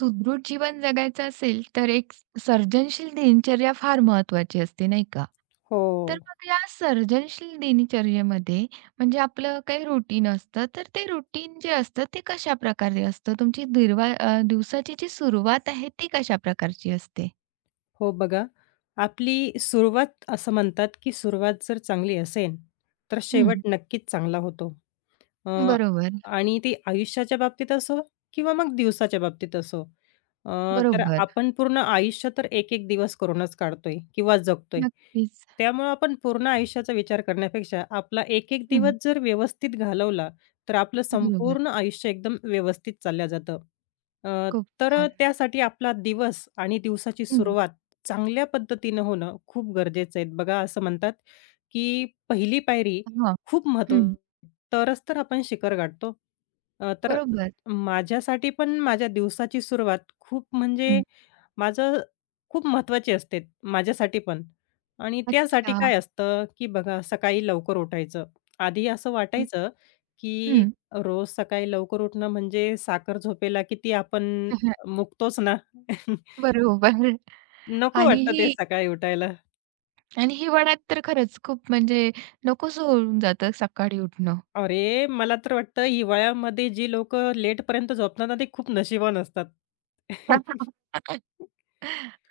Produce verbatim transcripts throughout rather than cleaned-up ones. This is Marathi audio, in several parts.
सुदृढ जीवन जगायचं असेल, तर एक सर्जनशील दिनचर्या फार महत्त्वाची असते, नाही का? हो. तर मग या सर्जनशील दिनचर्येमध्ये म्हणजे आपलं काही रुटीन असतं, तर ते रुटीन जे असतं, ते कशाप्रकारे असतं? तुमची दिरवा अ, दिवसाची जी सुरुवात आहे, ती कशा प्रकारची असते? हो बघा, आपली सुरुवात असं म्हणतात, की सुरुवात जर चांगली असेल, तर शेवट हं, नक्कीच चांगला होतो. अ, बरोबर, आणि ते आयुष्याच्या बाबतीत असो किंवा मग दिवसाच्या बाबतीत असो. अ, तर बरोबर. आपण पूर्ण आयुष्य तर एक-एक दिवस करूनच काढतोय किंवा जगतोय. नक्कीच. त्यामुळं आपण पूर्ण आयुष्याचा विचार करण्यापेक्षा आपला एक-एक हं, दिवस जर व्यवस्थित घालवला, तर आपलं बरोबर. संपूर्ण आयुष्य एकदम व्यवस्थित चाललं जातं. अ, खूप तर छान. त्यासाठी आपला दिवस आणि दिवसाची हं, सुरुवात चांगल्या पद्धतीनं होणं खूप गरजेचं आहे. बघा असं म्हणतात, की पहिली पायरी हां. खूप हं, महत्त्वाची तरच तर आपण शिखर गाठतो. अ, तर बरोबर. माझ्यासाठी पण माझ्या दिवसाची सुरुवात खूप म्हणजे हं, माझं खूप महत्त्वाची असते माझ्यासाठी पण. आणि त्यासाठी अच्छा. काय असतं, की बघा सकाळी लवकर उठायचं. आधी असं हं, वाटायचं, की रोज सकाळी लवकर उठणं म्हणजे साखर झोपेला किती आपण मुकतोच ना. बरोबर. नको आणि वाटतं ही ते सकाळी उठायला. आणि हिवाळ्यात तर खरंच खूप म्हणजे नकोसं होऊन जातं सकाळी उठणं. अरे, मला तर वाटतं हिवाळ्यामध्ये जी लोकं लेटपर्यंत झोपतात ना, ते खूप नशिबवान असतात.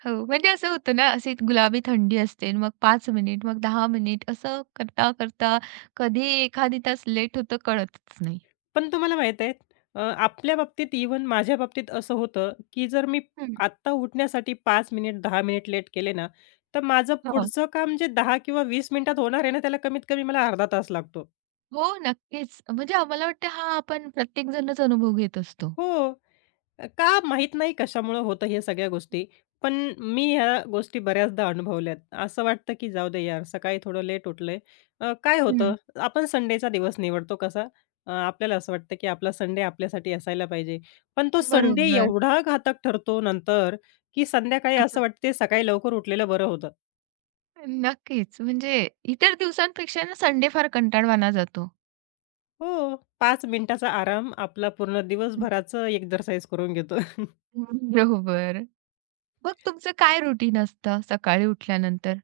हो, म्हणजे असं होतं ना, अशी गुलाबी थंडी असते. मग पाच मिनिट, मग दहा मिनिट असं करता-करता कधी एखादी तास लेट होतं कळतच नाही. पण तुम्हाला माहीत आहे अ, आपल्या बाबतीत इव्हन माझ्या बाबतीत असं होतं, की जर मी हं, आत्ता उठण्यासाठी पाच मिनिट, दहा मिनिट लेट केले ना, तर माझं हो, हो. पुढचं काम जे दहा किंवा वीस मिनिटात होणार आहे ना, त्याला कमीत कमी मला अर्धा तास लागतो. हो, नक्कीच. म्हणजे आम्हाला वाटतं हा आपण प्रत्येकजणच अनुभव घेत असतो. हो. का माहीत नाही कशामुळं होतं हे सगळ्या गोष्टी. पण मी ह्या गोष्टी बऱ्याचदा अनुभवल्यात. असं वाटतं की जाऊ दे यार, सकाळी थोडं लेट उठलंय. अ, काय हं. होतं, आपण संडेचा दिवस निवडतो कसा, अ, आपल्याला असं वाटतं की आपला संडे आपल्यासाठी असायला पाहिजे. पण तो संडे बरोबर. एवढा घातक ठरतो नंतर, की संध्याकाळी असं वाटते सकाळी लवकर उठलेलं बरं होतं. नक्कीच. म्हणजे इतर दिवसांपेक्षा ना संडे फार कंटाळवाणा जातो. हो, पाच मिनिटाचा आराम आपला पूर्ण दिवसभराचं एक्झरसाइज करून घेतो. बरोबर. मग तुमचं काय रुटीन असतं सकाळी उठल्यानंतर?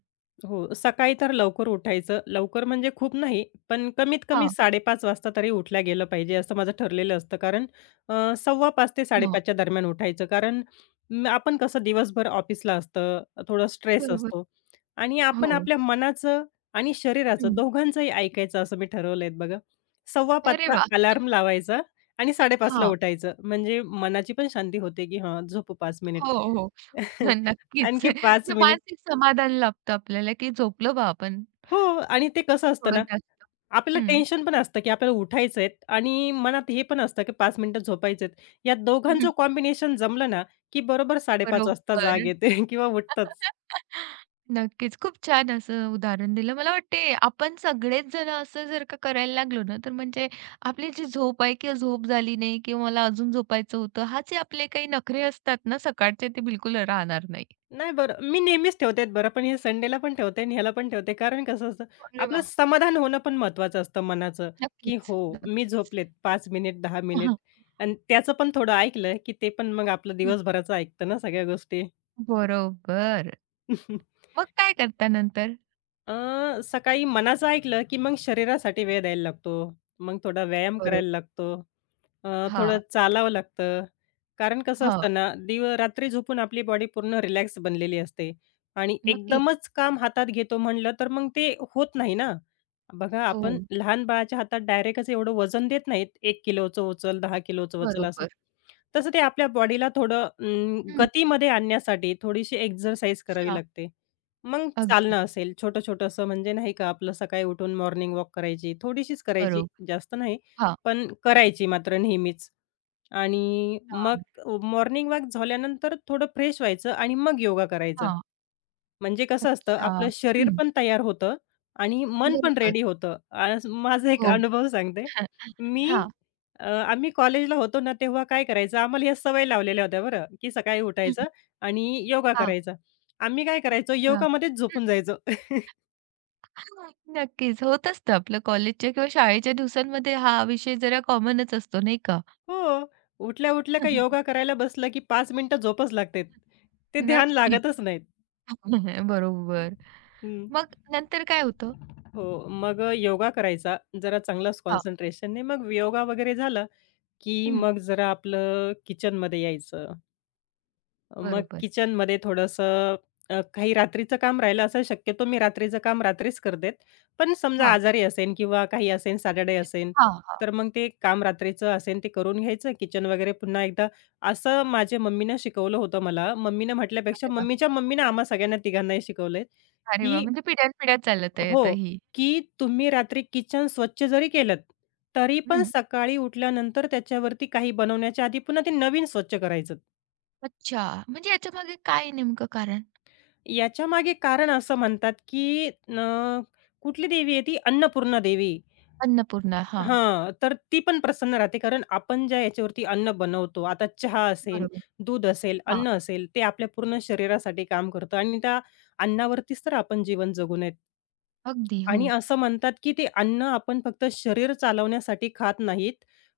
हो, सकाळी तर लवकर उठायचं. लवकर म्हणजे खूप नाही, पण कमीत कमी हां, साडे पाच वाजता तरी उठल्या गेलं पाहिजे, असं माझं ठरलेलं असतं. कारण अ, सव्वा पाच ते हां. साडे पाच च्या दरम्यान उठायचं. कारण म आपण कसं दिवसभर ऑफिसला असतं, थोडं स्ट्रेस बरोबर. असतो आणि आपण हो. आपल्या मनाचं आणि शरीराचं हं. दोघांचंही ऐकायचं असं मी ठरवलंय बघा. सव्वा पाच अरे चा वाह! अलार्म लावायचा आणि साडे पाच हां. उठायचं. म्हणजे मनाची पण शांती होते, की हां, झोपू पाच मिनिट. हो, हो. नक्कीच. आणखी पाच म्हणजे मिनिट मानसिक समाधान लाभतं आपल्याला, की झोपलो बा आपण हो आणि ते कसं असतं थोडं ना जास्त. आपल्याला हं. टेन्शन पण असतं, की आपल्याला उठायचं आहे आणि मनात हे पण असतं, की पाच मिनिटं झोपायचे आहेत. या दोघांचं कॉम्बिनेशन जमलं ना, की बरोबर साडे पाच वाजता जाग बरोबर. येते किंवा उठतंच. नक्कीच. खूप छान असं उदाहरण दिलं. मला वाटते आपण सगळेच जण असं जर का करायला लागलो ना, तर म्हणजे आपली जी झोप आहे किंवा झोप झाली नाही किंवा मला अजून झोपायचं होतं, हा जे आपले काही नखरे असतात ना सकाळचे, ते बिलकुल राहणार नाही. नाही बरं, मी नेहमीच ठेवते बरं, पण हे संडेला पण ठेवते आणि ह्याला पण ठेवते. कारण कसं असतं, अरे आपलं वाह! समाधान होणं पण महत्त्वाचं असतं मनाचं, की नक्कीच, हो, मी नक्कीच. झोपलेत पाच मिनिट, दहा मिनिट आणि त्याचं पण थोडं ऐकलं, की ते पण मग आपलं हं. दिवसभराचं ऐकतं ना सगळ्या गोष्टी. बरोबर. मग काय करता नंतर? अ, सकाळी मनाचं ऐकलं, की मग शरीरासाठी वेळ द्यायला लागतो. मग थोडा व्यायाम करायला बरोबर. लागतो. अ, थोडं हां, चालावं लागतं. कारण कसं हां. असतं ना, दिव रात्री झोपून आपली बॉडी पूर्ण रिलॅक्स बनलेली असते आणि नक्कीच. एकदमच काम हातात घेतो म्हणलं, तर मग ते होत नाही ना. बघा हो, आपण लहान बाळाच्या हातात डायरेक्टच एवढं वजन देत नाहीत. एक किलोचं उचल, दहा किलोचं उचल असं. बरोबर. तसं ते आपल्या बॉडीला थोडं अं, हं. गतीमध्ये आणण्यासाठी थोडीशी एक्सरसाइज करावी अच्छा. लागते. मग अगदी चालणं असेल, छोटं-छोटं असं म्हणजे नाही का आपलं सकाळी उठून मॉर्निंग वॉक करायची, थोडीशीच करायची, बरोबर. जास्त नाही, हां. पण करायची मात्र नेहमीच. आणि मग हां, मॉर्निंग वॉक झाल्यानंतर थोडं फ्रेश व्हायचं आणि मग योगा करायचा. हां. म्हणजे कसं असतं, अच्छा. आपलं शरीर हं. पण तयार होतं आणि मन पण बरोबर. रेडी होतं. आज माझा एक हो. अनुभव सांगते. मी हां. अ, आम्ही कॉलेजला होतो ना, तेव्हा काय करायचं, आम्हाला ह्या सवय लावलेल्या होत्या बरं, की सकाळी हं. उठायचं आणि योगा हां. करायचा. आम्ही काय करायचो, अच्छा. योगामध्येच झोपून हं. जायचो. नक्कीच. होत असतं आपलं कॉलेजच्या किंवा शाळेच्या दिवसांमध्ये हा विषय जरा कॉमनच असतो नाही का? हो. उठल्या-उठल्या का योगा करायला बसलं, की पाच मिनिटं झोपच लागते. ते ध्यान नक्कीच. लागतच नाहीत. बरोबर. हं. मग नंतर काय होतं? हो. मग योगा करायचा, जरा चांगलाच हां. कॉन्सन्ट्रेशनने. मग योगा वगैरे झाला की हं. मग जरा आपलं किचनमध्ये यायचं. मग बरोबर. किचनमध्ये थोडंसं अ, काही रात्रीचं काम राहिलं असं शक्यतो मी रात्रीचं काम रात्रीच करते. पण समजा हां. आजारी असेन किंवा काही असेन, सॅटर्डे असेन, हां, हां. तर मग ते काम रात्रीचं असेन ते करून घ्यायचं. किचन वगैरे पुन्हा एकदा असं माझ्या मम्मीनं शिकवलं होतं मला. मम्मीनं म्हटल्यापेक्षा अरे वाह! मम्मीच्या मम्मीनं आम्हा सगळ्यांना तिघांनाही शिकवलंय, अरे वाह! की म्हणजे पिढ्यानपिढ्या चालत आहे हो, आता ही. की तुम्ही रात्री किचन स्वच्छ जरी केलंत, तरी पण हं. सकाळी उठल्यानंतर त्याच्यावरती काही बनवण्याच्या आधी पुन्हा ते नवीन स्वच्छ करायचं. अच्छा. म्हणजे याच्यामागे काय नेमकं कारण? याच्या मागे कारण असं म्हणतात, की अ, कुठली देवी आहे ती? अन्नपूर्णा देवी. अन्नपूर्णा. हां. हां, तर ती पण प्रसन्न राहते. कारण आपण ज्या याच्यावरती अन्न बनवतो, आता चहा असेल, बरोबर. दूध असेल, हां. अन्न असेल, ते आपल्या पूर्ण शरीरासाठी काम करतं आणि त्या अन्नावरतीच तर आपण जीवन जगू नयेत. अगदी. आणि हो. असं म्हणतात, की ते अन्न आपण फक्त शरीर चालवण्यासाठी खात नाहीत,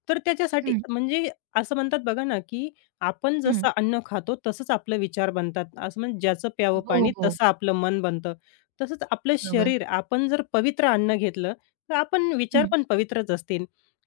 तर त्याच्यासाठी हं, म्हणजे असं म्हणतात बघा ना, की आपण हं. जसं अन्न खातो, तसंच आपले विचार बनतात. असं म्हणजे ज्याचं प्यावं हो, पाणी, हो. तसं आपलं मन बनतं. तसंच आपलं बरोबर. शरीर, आपण जर पवित्र अन्न घेतलं तर आपण विचार हं. पण पवित्रच असतील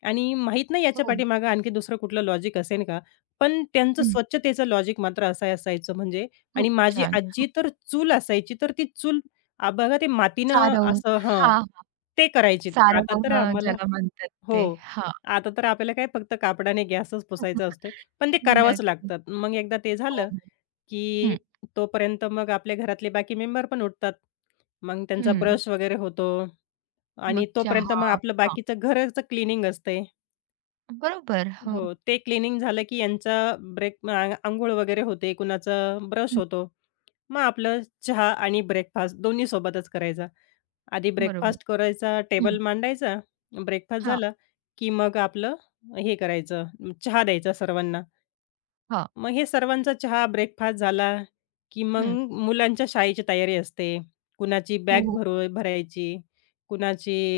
आणि माहीत नाही याच्या हो. पाठीमागे आणखी दुसरं कुठलं लॉजिक असेल का? पण त्यांचं हं. स्वच्छतेचं लॉजिक मात्र असं असायचं म्हणजे खूप आणि माझी छान. हो. आजी तर चूल असायची, तर ती चूल आ, बघा ते मातीनं सारवून असं हां, हां, हां. ते करायची. आता तर सारवणं आम्हाला ज्याला म्हणतात हो. ते. हां. आता तर आपल्याला काय फक्त कापडाने गॅसच पुसायचा असतोय. पण ते करावंच नक्की. लागतं. मग एकदा ते हो, झालं हो. की हं, तोपर्यंत मग आपल्या घरातले बाकी मेंबर पण उठतात. मग त्यांचा हं. ब्रश वगैरे होतो आणि मग तोपर्यंत चहा मग आपलं हां. बाकीचं घराचं क्लीनिंग असते. बरोबर. हो. हो, ते क्लीनिंग झालं की यांचा ब्रेक अ, वगैरे होते, कुणाचा ब्रश हं. होतो. मग आपलं चहा आणि ब्रेकफास्ट दोन्ही सोबतच करायचा. आधी बरोबर. ब्रेकफास्ट करायचा, टेबल हं. मांडायचा. ब्रेकफास्ट हां, झाला की मग आपलं हे करायचं, चहा द्यायचा सर्वांना. हां. मग हे सर्वांचा चहा, ब्रेकफास्ट झाला, की मग हं. मुलांच्या शाळेची तयारी असते. कुणाची हो, बॅग भरू हो. भरायची,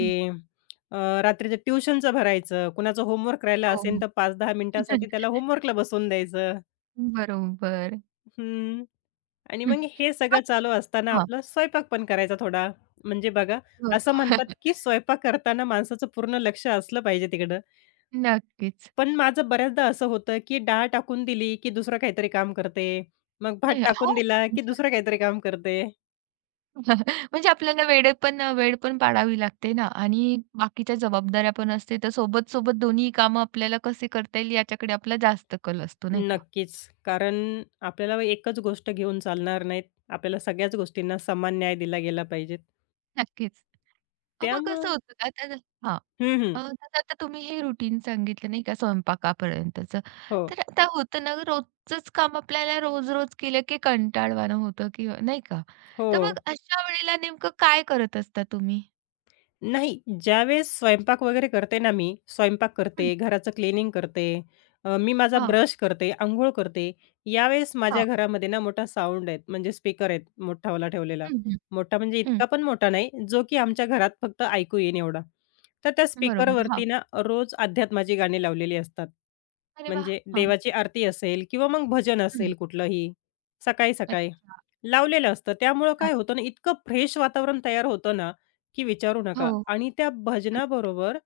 हं. अ, रात्रीचं ट्युशनचं भरायचं, कुणाचं होमवर्क राहिला हो, असेल हो. तर पाच ते दहा मिनिटांसाठी त्याला होमवर्कला बसवून द्यायचं. बरोबर. हं. आणि हं. मग हे सगळं मग चालू असताना हां. आपला स्वयंपाक पण करायचा थोडा. म्हणजे बघा, बरं. असं म्हणतात, की स्वयंपाक करताना माणसाचं पूर्ण लक्ष असलं पाहिजे तिकडं. नक्कीच. पण माझं बऱ्याचदा असं होतं, की डाळ टाकून दिली, की दुसरं काहीतरी काम करते. मग भात नाही हो. टाकून दिला, की म्हणजे दुसरं काहीतरी काम करते. म्हणजे आपल्याला वेळ पण वेळ पण पाळावी लागते ना आणि बाकीच्या जबाबदाऱ्या पण असते. तर सोबत-सोबत दोन्ही कामं आपल्याला कसे करता येईल याच्याकडे आपला जास्त कल असतो, नाही का? नक्कीच. कारण आपल्याला एकच गोष्ट घेऊन चालणार नाहीत. आपल्याला सगळ्याच गोष्टींना समान न्याय दिला गेला पाहिजे. नक्कीच. अ, मग त्यामुळं कसं होतं ना तर हां. हं, हं. अ, तर आता तुम्ही हे रुटीन सांगितलं नाही का स्वयंपाकापर्यंतचं. हो. तर आता होतं ना रोजचंच काम आपल्याला रोज-रोज केलं की कंटाळवाणं होतं किंवा नाही का? तर हो. मग अशा वेळेला नेमकं काय करत असता तुम्ही? नाही, ज्यावेळेस स्वयंपाक वगैरे करते ना मी, स्वयंपाक हं. करते, घराचं क्लिनिंग करते, अ, मी माझा हां, ब्रश करते, अंघोळ करते. यावेळेस माझ्या हां. घरामध्ये ना मोठा साउंड आहे, म्हणजे स्पीकर आहेत मोठावाला ठेवलेला. हं, हं. मोठा म्हणजे हं. इतका पण मोठा नाही, जो की आमच्या घरात फक्त ऐकू येईन एवढा. तर त्या बरोबर. स्पीकरवरती हां. ना रोज अध्यात्माची गाणी लावलेली असतात. अरे वाह! म्हणजे हां. देवाची आरती असेल किंवा मग भजन असेल कुठलंही, सकाळी-सकाळी अच्छा. लावलेलं असतं. त्यामुळं काय हां. होतं ना, इतकं फ्रेश वातावरण तयार होतं ना, की विचारू हो. नका आणि त्या म्हणजे भजनाबरोबर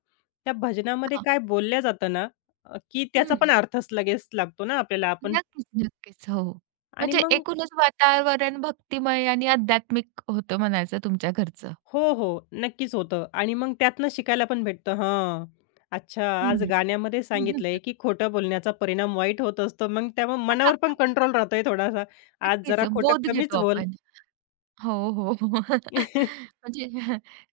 त्या भजनामध्ये हां. काय बोलल्या जातं ना, अ, की त्याचा हं. पण अर्थच लगेच लागतो ना आपल्याला आपण नक्कीच, नक्कीच. हो. आणि म्हणजे मग एकूणच वातावरण भक्तिमय आणि आध्यात्मिक होतं म्हणायचं तुमच्या घरचं. हो, हो. नक्कीच होतं आणि मग त्यातनं शिकायला पण भेटतं. हां, अच्छा आज हं. गाण्यामध्ये सांगितलंय, की खोटं बोलण्याचा परिणाम वाईट होत असतो. मग त्यामुळे मनावर पण कंट्रोल राहतोय थोडासा. आज नक्कीच. जरा खोटं बोध कमीच घेतो बोल. आपण. हो, हो. म्हणजे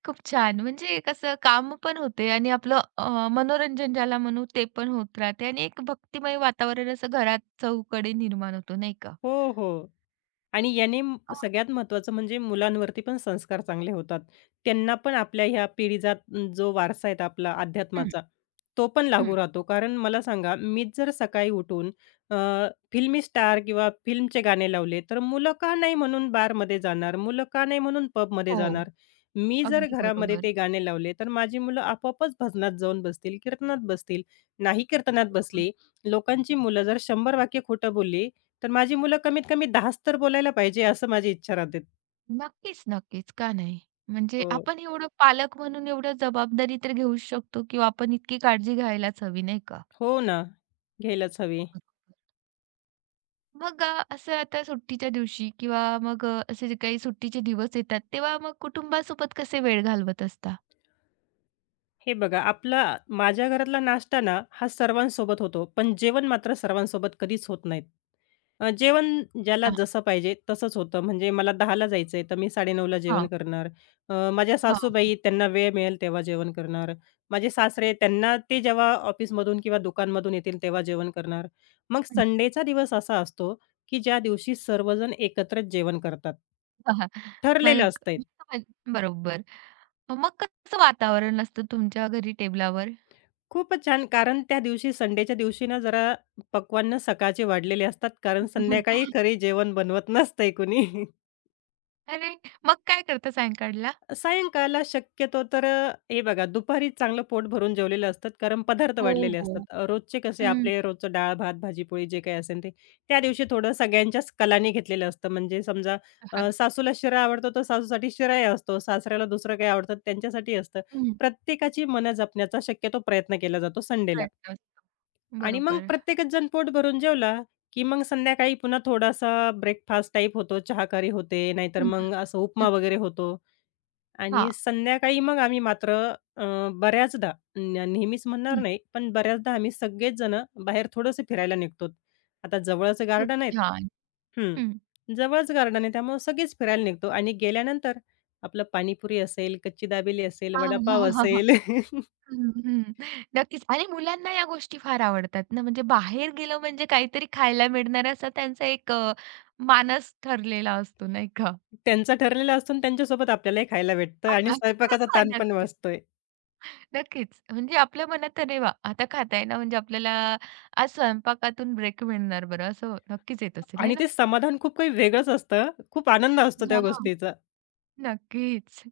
खूप छान. म्हणजे कसं काम पण होते आणि आपलं अ, मनोरंजन ज्याला म्हणू ते पण होत राहते आणि एक भक्तिमय वातावरण असं घरात चहूकडे निर्माण होतो, नाही का? हो, हो. आणि याने म अ, सगळ्यात महत्त्वाचं म्हणजे मुलांवरती पण संस्कार चांगले होतात. त्यांना पण आपल्या ह्या पिढीचा अं, जो वारसा आहे आपला हं, अध्यात्माचा, तो पण हं. लागू राहतो. कारण मला सांगा, मीच जर सकाळी उठून अ, फिल्मी स्टार किंवा फिल्मचे गाणे लावले, तर मुलं का नाही म्हणून बारमध्ये जाणार? मुलं का नाही म्हणून पबमध्ये हो. जाणार? मी जर अगदी घरामध्ये बरोबर. ते गाणे लावले, तर माझी मुलं आपोआपच भजनात जाऊन बसतील, कीर्तनात बसतील. नाही कीर्तनात बरोबर. बसली, लोकांची मुलं जर शंभर वाक्य खोटं बोलली, तर माझी मुलं कमीत कमी 10च तर बोलायला पाहिजे असं माझी इच्छा राहते. नक्कीच, नक्कीच. का नाही? म्हणजे हो. आपण एवढं पालक म्हणून एवढं जबाबदारी तर घेऊच शकतो किंवा आपण इतकी काळजी घ्यायलाच हवी, नाही का? हो ना. घ्यायलाच हवी. मग अ, असं आता सुट्टीच्या दिवशी किंवा मग अ, असे जे काही सुट्टीचे दिवस येतात, तेव्हा मग कुटुंबासोबत कसे वेळ घालवत असता? हे बघा, आपला माझ्या घरातला नाश्ता ना, हा सर्वांसोबत होतो, पण जेवण मात्र सर्वांसोबत कधीच होत नाहीत. अ, जेवण ज्याला हां, जसं पाहिजे तसंच होतं. म्हणजे मला 10:00ला जायचंय, तर मी 9:30ला जेवण हां, करणार. अ, माझ्या हां, हां. सासूबाई त्यांना वेळ मिळेल तेव्हा जेवण करणार. माझे सासरे त्यांना ते जेव्हा ऑफिसमधून किंवा दुकानमधून येतील तेव्हा जेवण करणार. मग संडेचा दिवस असा असतो, की ज्या दिवशी सर्वजण एकत्रच जेवण करतात. हं. मग ठरलेलं असतं. बरोबर. मग कसं वातावरण असतं तुमच्या घरी टेबलावर? खूपच छान. कारण त्या दिवशी संडेच्या दिवशी ना जरा पक्वान्न सकाळचे वाढलेले असतात, कारण संध्याकाळी खरी जेवण बनवत नसतंय कुणी. अरे, मग काय करता सायंकाळला? सायंकाळला शक्यतो तर अ, हे बघा दुपारी चांगलं पोट भरून जेवलेलं असतात, कारण पदार्थ हो, वाढलेले असतात. हो. अ, रोजचे कसे हं. आपले रोजचं डाळ, भात, भाजी-पोळी जे काही असेल ते. त्या दिवशी थोडं सगळ्यांच्याच कलाने घेतलेलं असतं. म्हणजे समजा हं. अ, सासूला शिरा आवडतो, तर सासूसाठी शिराही असतो. सासऱ्याला दुसरं काही आवडतं त्यांच्यासाठी असतं. प्रत्येकाची मनं जपण्याचा शक्यतो प्रयत्न केला जातो संडेला. प्रयत्न असतो. आणि मग बरोबर. प्रत्येकच जण पोट भरून जेवला, की मग संध्याकाळी पुन्हा थोडासा ब्रेकफास्ट टाइप होतो, चहाकरी होते, नाहीतर हं, हं. मग असं उपमा नक्कीच. वगैरे होतो. आणि हां. संध्याकाळी मग आम्ही मात्र अ, बऱ्याचदा न नेहमीच म्हणणार हं. नाही, पण बऱ्याचदा आम्ही सगळेच जण बाहेर थोडंसं फिरायला निघतो. आता जवळच खूप गार्डन आहेत छान. हं. हं. जवळच गार्डन आहे त्यामुळे सगळेच फिरायला निघतो आणि गेल्यानंतर आपलं पाणीपुरी असेल, कच्ची दाबेली असेल, हां, वडापाव हां, हां, हां. असेल. हं, हं. नक्कीच आणि मुलांना या गोष्टी फार आवडतात ना, म्हणजे बाहेर गेलं म्हणजे काहीतरी खायला मिळणार असा त्यांचा एक अ, मानस ठरलेला असतो नाही का? त्यांचा ठरलेला असतो आणि त्यांच्यासोबत आपल्यालाही खायला भेटतं आणि आपला स्वयंपाकाचा हां, ताण पण नक्कीच, वाचतोय. नक्कीच. म्हणजे आपल्या मनात "अरे वाह! आता खाता आहे ना, म्हणजे आपल्याला आज स्वयंपाकातून ब्रेक मिळणार बरं." असं नक्कीच येत असेल आहे आणि ना? ते समाधान खूप काही वेगळंच असतं. खूप आनंद असतो त्या हां. गोष्टीचा. नक्कीच.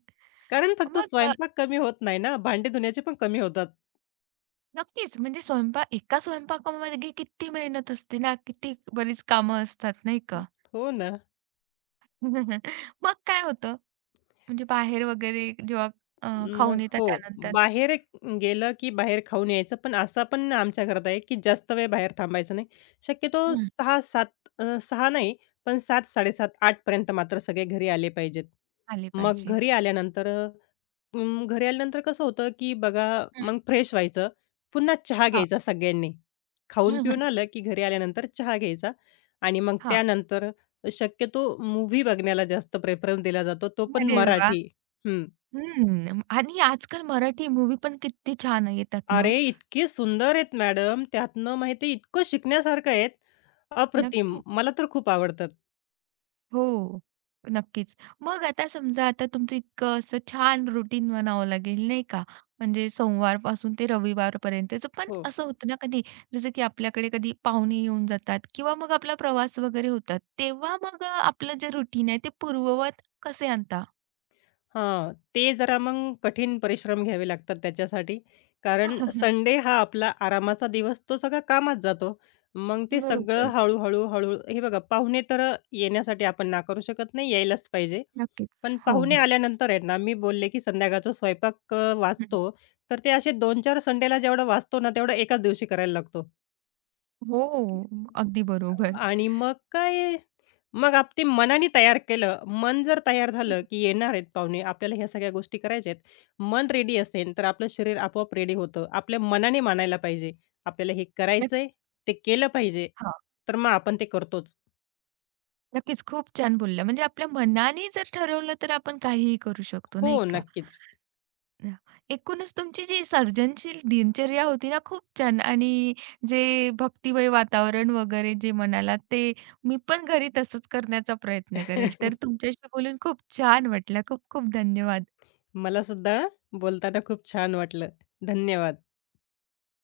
कारण फक्त मग अ स्वयंपाक कमी होत नाही ना, भांडी धुण्याचे पण कमी होतात. नक्कीच. म्हणजे स्वयंपाक एका स्वयंपाकामध्ये किती मेहनत असते ना, किती बरीच कामं असतात नाही का? हो ना. मग काय होतं, म्हणजे बाहेर वगैरे जेव्हा अ, खाऊन मग येतात हो. त्यानंतर बाहेर एक गेलं, की बाहेर खाऊन यायचं. पण असा पण आमच्या घरात आहे, की जास्त वेळ बाहेर थांबायचं नाही. शक्यतो हं. सहा सात अ, सहा नाही, पण सात, साडे सात, आठ पर्यंत मात्र सगळे घरी आले पाहिजेत. आले मग पाहिजे. घरी आल्यानंतर अ, अं, घरी आल्यानंतर कसं होतं, की बघा हं, मग फ्रेश व्हायचं. पुन्हा चहा हां. घ्यायचा सगळ्यांनी. खाऊन-पिऊन आलं, की घरी आल्यानंतर चहा घ्यायचा आणि मग हां. त्यानंतर शक्यतो मूव्ही बघण्याला जास्त प्रेफरन्स दिला जातो, तो पण अरे वाह! मराठी. हं. आणि आजकाल मराठी मूव्ही पण किती छान येतात ना. अरे, इतके सुंदर आहेत मॅडम. त्यातनं माहिती आहे इतकं शिकण्यासारखं आहेत. अप्रतिम. नक्कीच. मला तर खूप आवडतात. हो, नक्कीच. मग आता समजा आता तुमचं इतकं असं छान रुटीन म्हणावं लागेल, नाही का? म्हणजे सोमवारपासून ते रविवारपर्यंतचं. पण हो. असं होतं ना कधी, जसं की आपल्याकडे कधी पाहुणे येऊन जातात किंवा मग आपला प्रवास वगैरे होतात. तेव्हा मग अ, आपलं जे रुटीन आहे ते पूर्ववत कसे आणता? हां. ते जरा मग कठीण परिश्रम घ्यावे लागतात त्याच्यासाठी. कारण संडे हा आपला आरामाचा दिवस तो सगळा कामात जातो. मग ते सगळं बरोबर. हळू-हळू, हळू हे बघा पाहुणे तर येण्यासाठी आपण ना करू शकत नाही, यायलाच पाहिजे. नक्कीच. पण हो, पाहुणे हो. आल्यानंतर आहेत ना, मी बोलले की संध्याकाळचा स्वयंपाक अ, हं, वाचतो, तर ते असे दोन चार संडेला जेवढा वाचतो ना, तेवढा एकाच दिवशी करायला लागतो. हो, अगदी बरोबर. आणि मग काय, मग आप ते मनाने तयार केलं. मन जर तयार हं, झालं, की येणार आहेत पाहुणे, आपल्याला ह्या सगळ्या गोष्टी करायच्या आहेत. मन रेडी असेल, तर आपलं शरीर आपोआप रेडी होतं. आपल्या मनाने मानायला पाहिजे. आपल्याला हे करायचंय, नक्कीच. ते केलं पाहिजे, हां, तर मग आपण ते करतोच. नक्कीच. खूप छान बोलल्या. म्हणजे आपल्या मनाने जर ठरवलं तर आपण काहीही करू शकतो, हो, नाही का? नक्कीच. ना. एकूणच तुमची जी सर्जनशील दिनचर्या होती ना, खूप छान आणि जे भक्तिमय वातावरण वगैरे जे म्हणालात, ते मी पण घरी तसंच करण्याचा प्रयत्न करेल. तर तुमच्याशी बोलून खूप छान वाटलं. खूप खूप धन्यवाद. मला सुद्धा बोलताना खूप छान वाटलं. धन्यवाद.